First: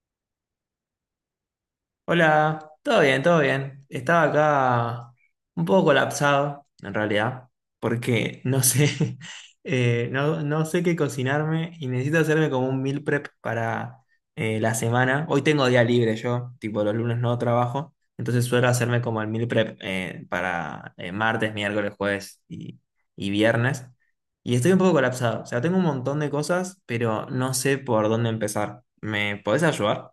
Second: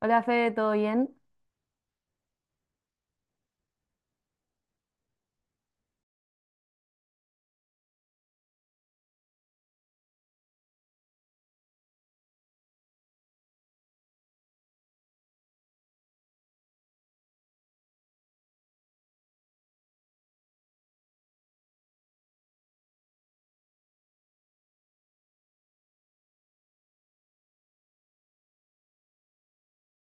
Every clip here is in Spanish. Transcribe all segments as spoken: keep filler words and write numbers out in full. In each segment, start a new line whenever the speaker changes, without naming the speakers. Hola Fede, ¿todo bien?
Hola, todo bien, todo bien. Estaba acá un poco colapsado, en realidad, porque no sé, eh, no, no sé qué cocinarme y necesito hacerme como un meal prep para eh, la semana. Hoy tengo día libre yo, tipo los lunes no trabajo, entonces suelo hacerme como el meal prep eh, para eh, martes, miércoles, jueves y, y viernes. Y estoy un poco colapsado, o sea, tengo un montón de cosas, pero no sé por dónde empezar. ¿Me podés ayudar?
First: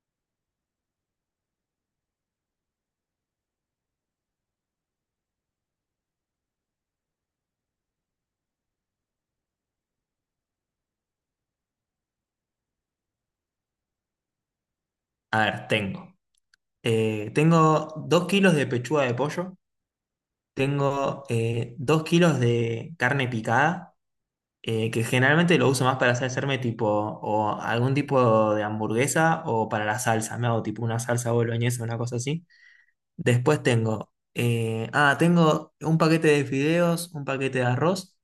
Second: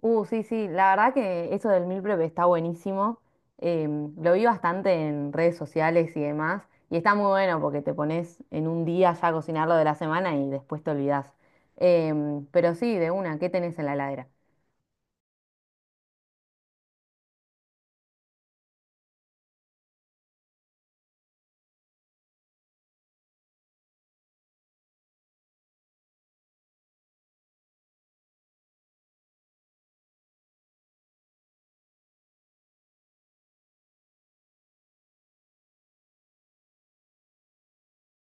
Uh, sí, sí, la verdad que eso del meal prep está buenísimo. Em, lo vi bastante en redes sociales y demás. Y está muy bueno porque te pones en un día ya a cocinar lo de la semana y después te olvidás. Em, pero sí, de una, ¿qué tenés en la heladera?
A ver, tengo. Eh, tengo dos kilos de pechuga de pollo, tengo eh, dos kilos de carne picada, eh, que generalmente lo uso más para hacer- hacerme tipo o algún tipo de hamburguesa o para la salsa, me hago tipo una salsa boloñesa, una cosa así. Después tengo, eh, ah, tengo un paquete de fideos, un paquete de arroz,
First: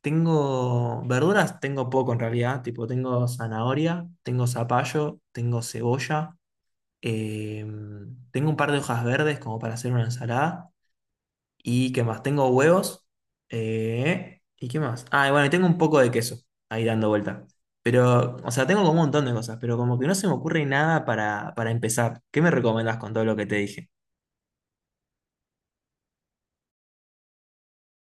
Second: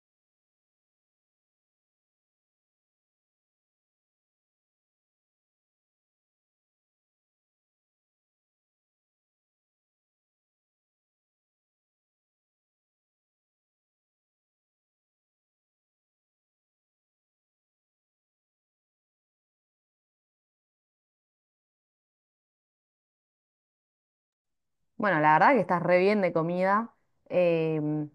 tengo verduras, tengo poco en realidad, tipo tengo zanahoria, tengo zapallo, tengo cebolla. Eh, Tengo un par de hojas verdes como para hacer una ensalada. ¿Y qué más? Tengo huevos. Eh, ¿y qué más? Ah, y bueno, y tengo un poco de queso ahí dando vuelta. Pero, o sea, tengo como un montón de cosas, pero como que no se me ocurre nada para, para empezar. ¿Qué me recomendás con todo lo que te dije?
Bueno, la verdad que estás re bien de comida. Em,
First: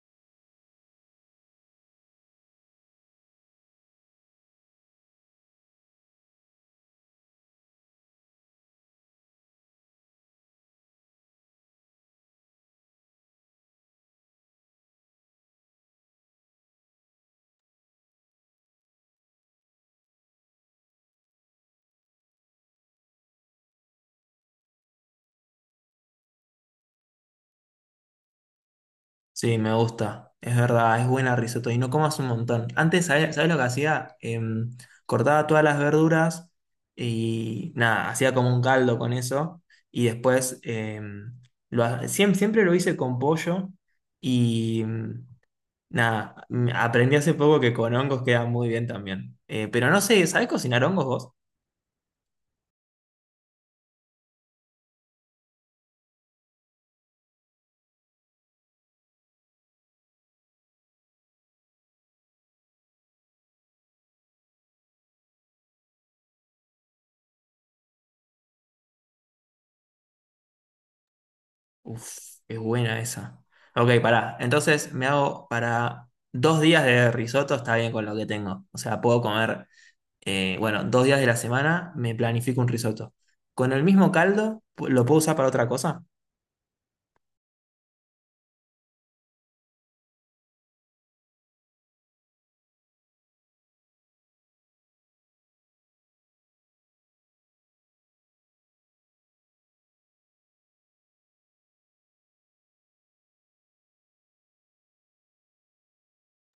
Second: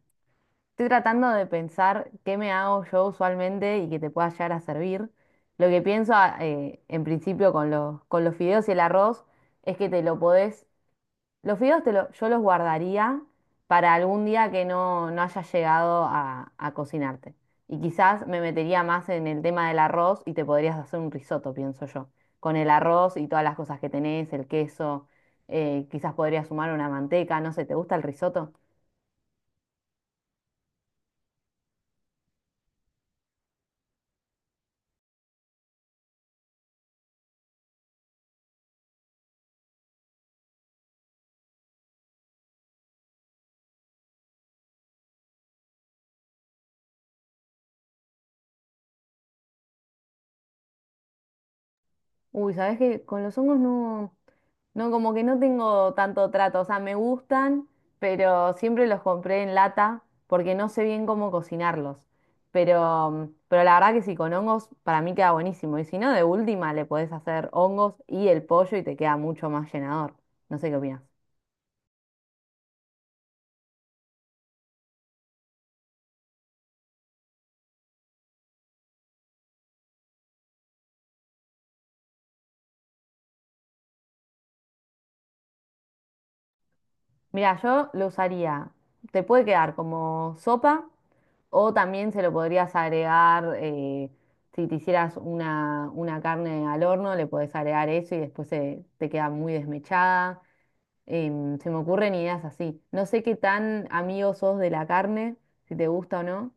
Estoy tratando de pensar qué me hago yo usualmente y que te pueda llegar a servir. Lo que pienso, ah, eh, en principio con los, con los fideos y el arroz es que te lo podés. Los fideos te lo- yo los guardaría para algún día que no, no haya llegado a, a cocinarte. Y quizás me metería más en el tema del arroz y te podrías hacer un risotto, pienso yo. Con el arroz y todas las cosas que tenés, el queso, eh, quizás podrías sumar una manteca, no sé, ¿te gusta el risotto?
Sí, me gusta. Es verdad, es buena risotto y no comas un montón. Antes, ¿sabes, sabes lo que hacía? Em, cortaba todas las verduras y nada, hacía como un caldo con eso. Y después, em, lo, ha- siem- siempre lo hice con pollo y mm, nada, mm, aprendí hace poco que con hongos queda muy bien también. Eh, pero no sé, ¿sabes cocinar hongos vos?
Uy, ¿sabes que con los hongos no, no, como que no tengo tanto trato? O sea, me gustan, pero siempre los compré en lata porque no sé bien cómo cocinarlos. Pero, pero la verdad que sí, con hongos para mí queda buenísimo. Y si no, de última le podés hacer hongos y el pollo y te queda mucho más llenador. No sé qué opinas.
Uf, es buena esa. Ok, pará. Entonces me hago para dos días de risotto, está bien con lo que tengo. O sea, puedo comer. Eh, bueno, dos días de la semana me planifico un risotto. ¿Con el mismo caldo pu- lo puedo usar para otra cosa?
Mira, yo lo usaría. Te puede quedar como sopa o también se lo podrías agregar, eh, si te hicieras una, una carne al horno, le podés agregar eso y después se, te queda muy desmechada. Em, se me ocurren ideas así. No sé qué tan amigo sos de la carne, si te gusta o no.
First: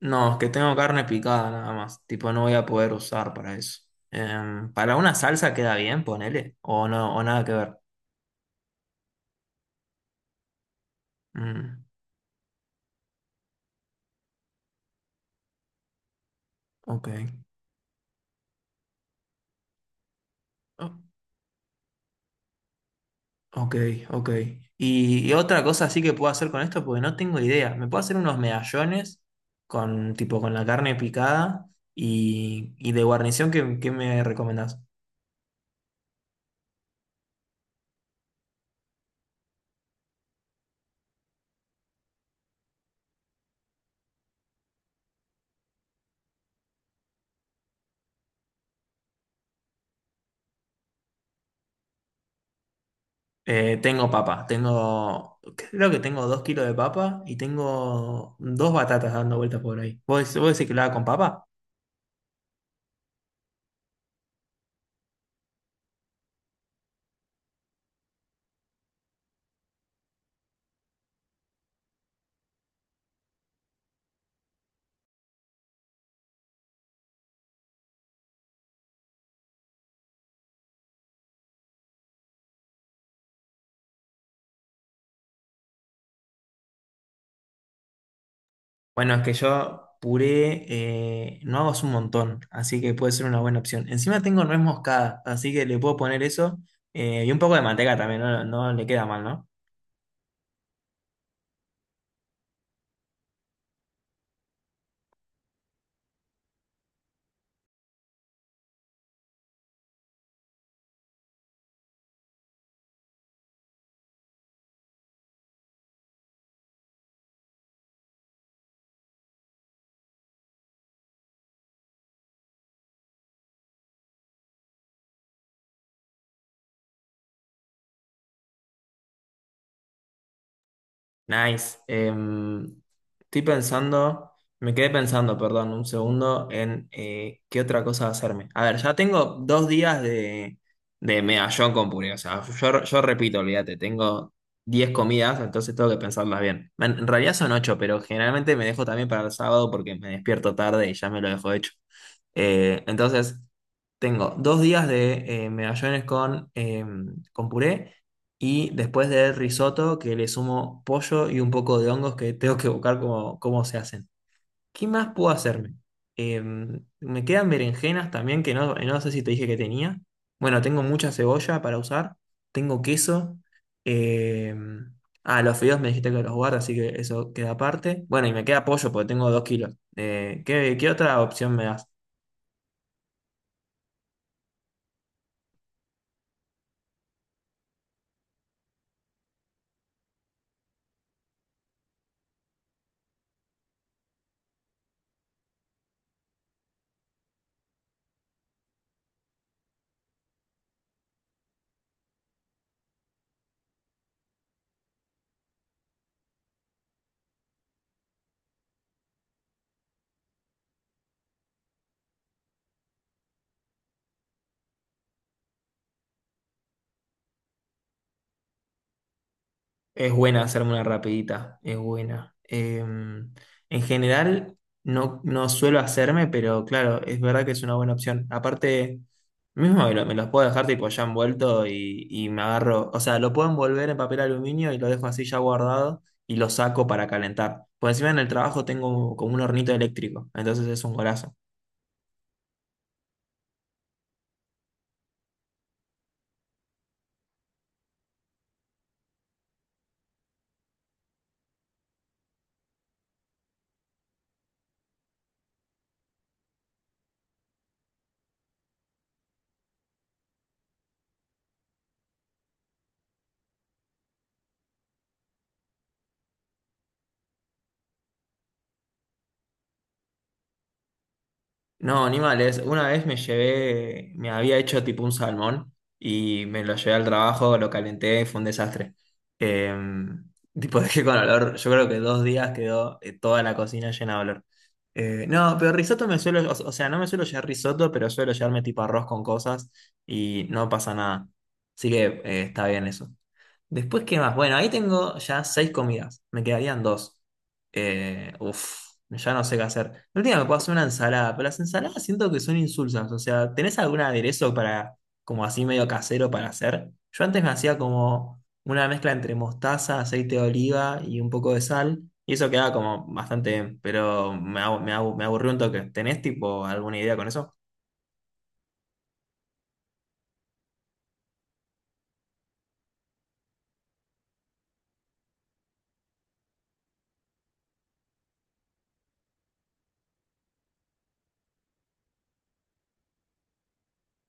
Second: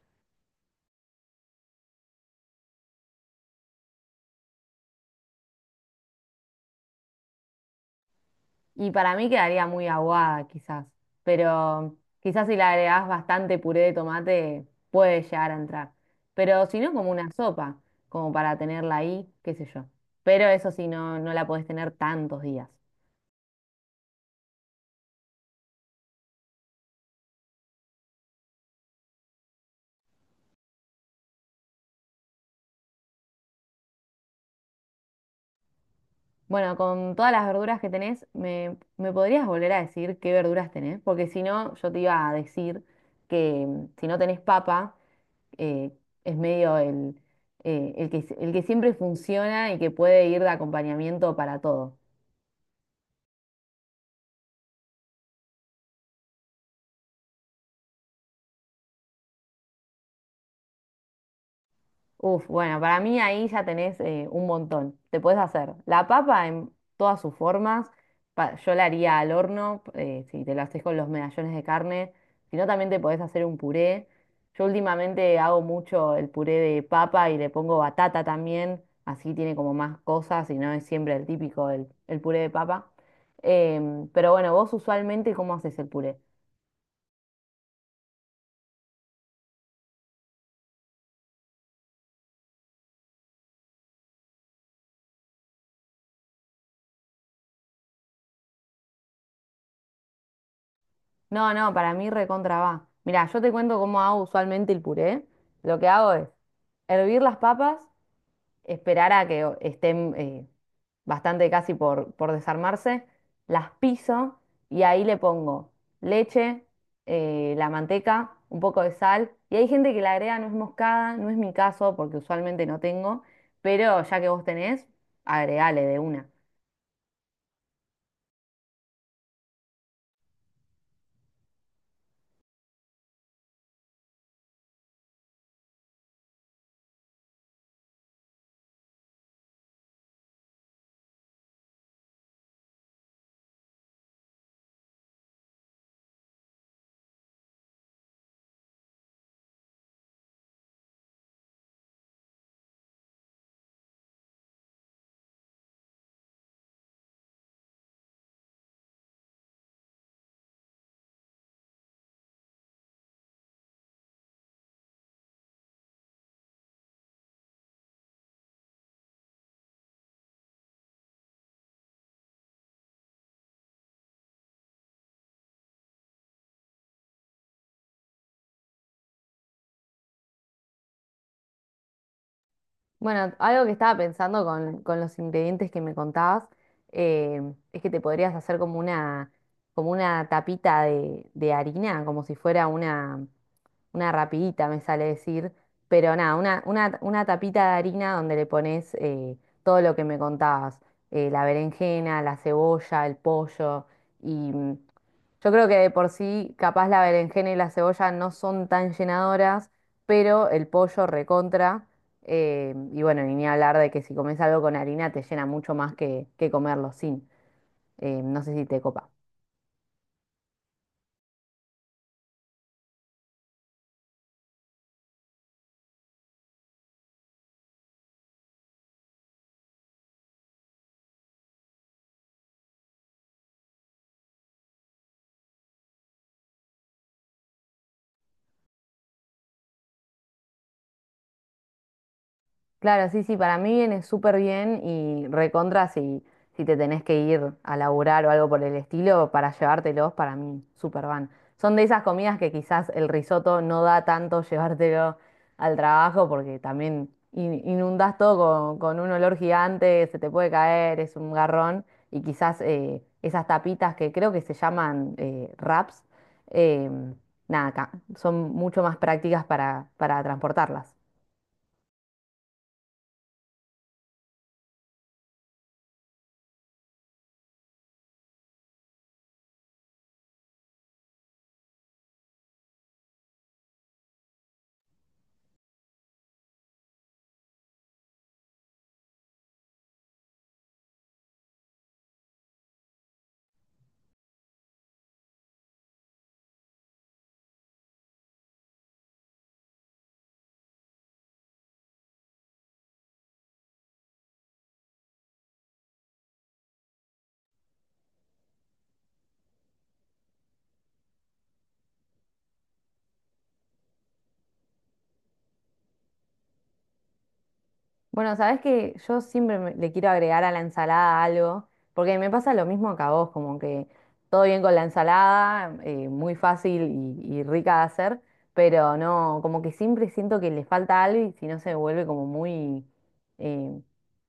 No, es que tengo carne picada nada más. Tipo, no voy a poder usar para eso. Em, para una salsa queda bien, ponele. O no, o nada que ver.
Y para mí quedaría muy aguada, quizás.
Mm,
Pero quizás si le agregás bastante puré de tomate, puede llegar a entrar. Pero si no,
ok.
como una sopa, como para tenerla ahí, qué sé yo. Pero eso sí,
O-
no, no la podés tener tantos días.
ok, ok. Y, y otra cosa así que puedo hacer con esto, porque no tengo idea. Me puedo hacer unos medallones con, tipo, con la carne picada y, y de guarnición, ¿qué, qué me recomendás?
Bueno, con todas las verduras que tenés, ¿me, me podrías volver a decir qué verduras tenés? Porque si no, yo te iba a decir que mm, si no tenés papa, eh, es medio el, eh, el que, el que siempre funciona y que puede ir de acompañamiento para todo.
Eh, tengo papa, tengo, creo que tengo dos kilos de papa y tengo dos batatas dando vueltas por ahí. ¿Vos, vos decís que lo haga con papa?
Uf, bueno, para mí ahí ya tenés eh, un montón. Te puedes hacer la papa en todas sus formas. Pa- yo la haría al horno, eh, si te la haces con los medallones de carne. Si no, también te podés hacer un puré. Yo últimamente hago mucho el puré de papa y le pongo batata también. Así tiene como más cosas y no es siempre el típico, el, el puré de papa. Em, pero bueno, vos usualmente, ¿cómo haces el puré?
Bueno, es que yo puré, eh, no hago hace un montón, así que puede ser una buena opción. Encima tengo nuez moscada, así que le puedo poner eso eh, y un poco de manteca también, no, no le queda mal, ¿no?
No, no, para mí recontra va. Mirá, yo te cuento cómo hago usualmente el puré. Lo que hago es hervir las papas, esperar a que o- estén eh, bastante casi por, por desarmarse, las piso y ahí le pongo leche, eh, la manteca, un poco de sal. Y hay gente que le agrega nuez moscada, no es mi caso porque usualmente no tengo, pero ya que vos tenés, agregale de una.
Nice. Em, estoy pensando, me quedé pensando, perdón, un segundo, en eh, qué otra cosa hacerme. A ver, ya tengo dos días de, de medallón con puré. O sea, yo, yo repito, olvídate, tengo diez comidas, entonces tengo que pensarlas bien. En, en realidad son ocho, pero generalmente me dejo también para el sábado porque me despierto tarde y ya me lo dejo hecho. Eh, entonces, Tengo dos días de eh, medallones con, em, con puré. Y después de risotto, que le sumo pollo y un poco de hongos que tengo que buscar cómo, cómo se hacen. ¿Qué más puedo hacerme? Em, me quedan berenjenas también, que no, no sé si te dije que tenía. Bueno, tengo mucha cebolla para usar. Tengo queso. em, ah, los fideos me dijiste que los guardas, así que eso queda aparte. Bueno, y me queda pollo porque tengo dos kilos. Eh, ¿qué, qué otra opción me das?
Bueno, algo que estaba pensando con, con los ingredientes que me contabas, eh, es que te podrías hacer como una, como una tapita de, de harina, como si fuera una, una rapidita me sale decir, pero nada, una, una, una tapita de harina donde le pones eh, todo lo que me contabas, eh, la berenjena, la cebolla, el pollo, y mm, yo creo que de por sí capaz la berenjena y la cebolla no son tan llenadoras, pero el pollo recontra, eh, y bueno, y ni hablar de que si comes algo con harina te llena mucho más que, que comerlo sin. Eh, no sé si te copa.
Es buena hacerme una rapidita, es buena. Em, en general, no, no suelo hacerme, pero claro, es verdad que es una buena opción. Aparte, mismo me, lo- me los puedo dejar tipo ya envuelto y, y me agarro. O sea, lo puedo envolver en papel aluminio y lo dejo así ya guardado y lo saco para calentar. Por encima en el trabajo tengo como un hornito eléctrico, entonces es un golazo.
Claro, sí, sí, para mí viene súper bien y recontra si, si te tenés que ir a laburar o algo por el estilo para llevártelos, para mí súper van. Son de esas comidas que quizás el risotto no da tanto llevártelo al trabajo porque también in- inundás todo con, con un olor gigante, se te puede caer, es un garrón y quizás eh, esas tapitas que creo que se llaman eh, wraps, em, nada, ca- son mucho más prácticas para, para transportarlas.
No, animales. Una vez me llevé, me había hecho tipo un salmón y me lo llevé al trabajo, lo calenté, fue un desastre. Eh, tipo, dejé con olor, yo creo que dos días quedó eh, toda la cocina llena de olor. Eh, no, pero risotto me suelo, o, o sea, no me suelo llevar risotto, pero suelo llevarme tipo arroz con cosas y no pasa nada. Así que eh, está bien eso. Después, ¿qué más? Bueno, ahí tengo ya seis comidas, me quedarían dos. Eh, uf, ya no sé qué hacer. La última me puedo hacer una ensalada, pero las ensaladas siento que son insulsas. O sea, ¿tenés algún aderezo para, como así medio casero para hacer? Yo antes me hacía como una mezcla entre mostaza, aceite de oliva y un poco de sal. Y eso quedaba como bastante bien, pero me, abu- me abu- me aburrió un toque. ¿Tenés tipo alguna idea con eso?
Bueno, sabes que yo siempre me- le quiero agregar a la ensalada algo, porque me pasa lo mismo que a vos, como que todo bien con la ensalada, eh, muy fácil y, y rica de hacer, pero no, como que siempre siento que le falta algo y si no se vuelve como muy, eh,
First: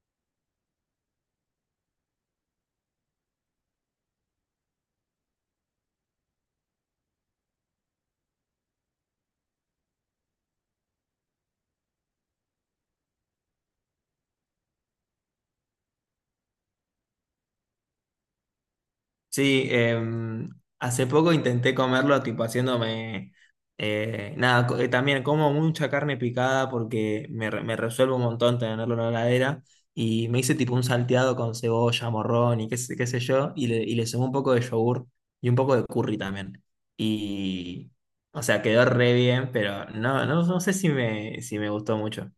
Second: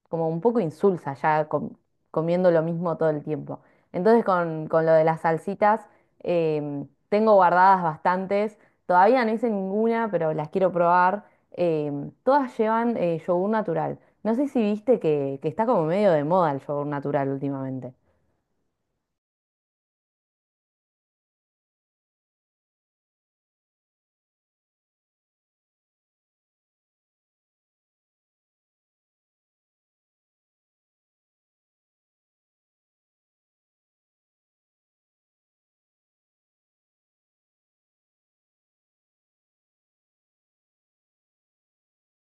como un poco insulsa ya com- comiendo lo mismo todo el tiempo. Entonces con, con lo de las salsitas, em, tengo guardadas bastantes, todavía no hice ninguna, pero las quiero probar. Em, todas llevan eh, yogur natural. No sé si viste que, que está como medio de moda el yogur natural últimamente.
Sí, em, hace poco intenté comerlo, tipo haciéndome, eh, nada, co- eh, también como mucha carne picada porque me, re- me resuelve un montón tenerlo en la heladera y me hice tipo un salteado con cebolla, morrón y qué, sé- qué sé yo y le, y le sumé un poco de yogur y un poco de curry también. Y, o sea, quedó re bien, pero no, no, no sé si me, si me gustó mucho.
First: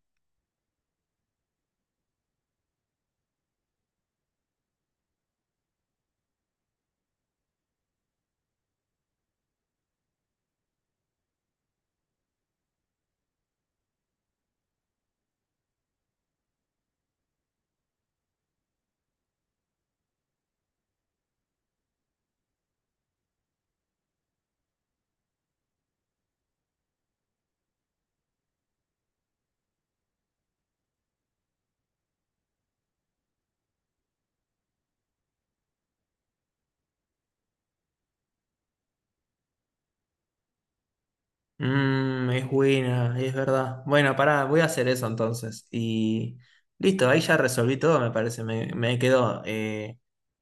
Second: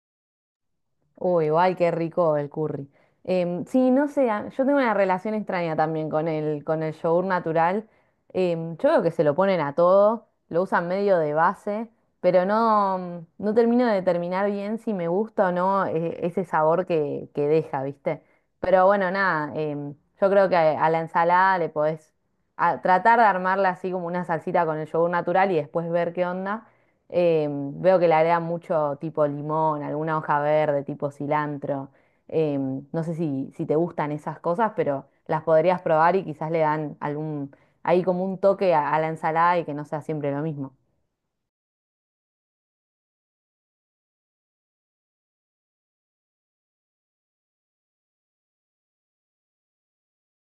Uy, guay, qué rico el curry. Em, sí, no sé, a- yo tengo una relación extraña también con el, con el yogur natural. Em, yo veo que se lo ponen a todo, lo usan medio de base, pero no, no termino de determinar bien si me gusta o no eh, ese sabor que, que deja, ¿viste? Pero bueno, nada, em, yo creo que a a la ensalada le podés a- tratar de armarla así como una salsita con el yogur natural y después ver qué onda. Eh, veo que le agrega mucho tipo limón, alguna hoja verde, tipo cilantro. Eh, no sé si, si te gustan esas cosas, pero las podrías probar y quizás le dan algún, ahí como un toque a, a la ensalada y que no sea siempre lo mismo.
Mm, es buena, es verdad. Bueno, pará, voy a hacer eso entonces. Y listo, ahí ya resolví todo, me parece. Me, me quedó. eh,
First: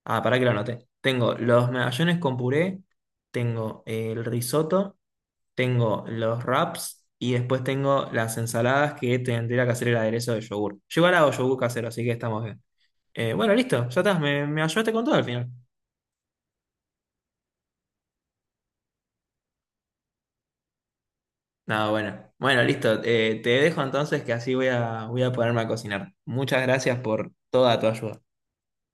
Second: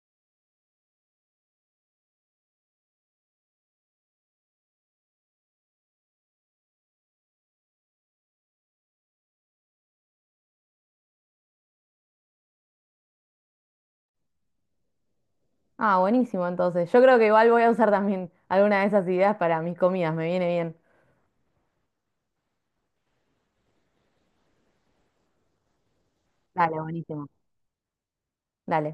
Ah, pará que lo anoté. Tengo los medallones con puré, tengo el risotto, tengo los wraps y después tengo las ensaladas que tendría que hacer el aderezo de yogur. Yo igual hago yogur casero, así que estamos bien. Eh, bueno, listo, ya estás, me, me ayudaste con todo al final.
Ah, buenísimo, entonces. Yo creo que igual voy a usar también alguna de esas ideas para mis comidas, me viene bien.
No, bueno. Bueno, listo. Eh, te dejo entonces que así voy a, voy a ponerme a cocinar. Muchas
Dale,
gracias
buenísimo.
por toda tu ayuda.
Dale.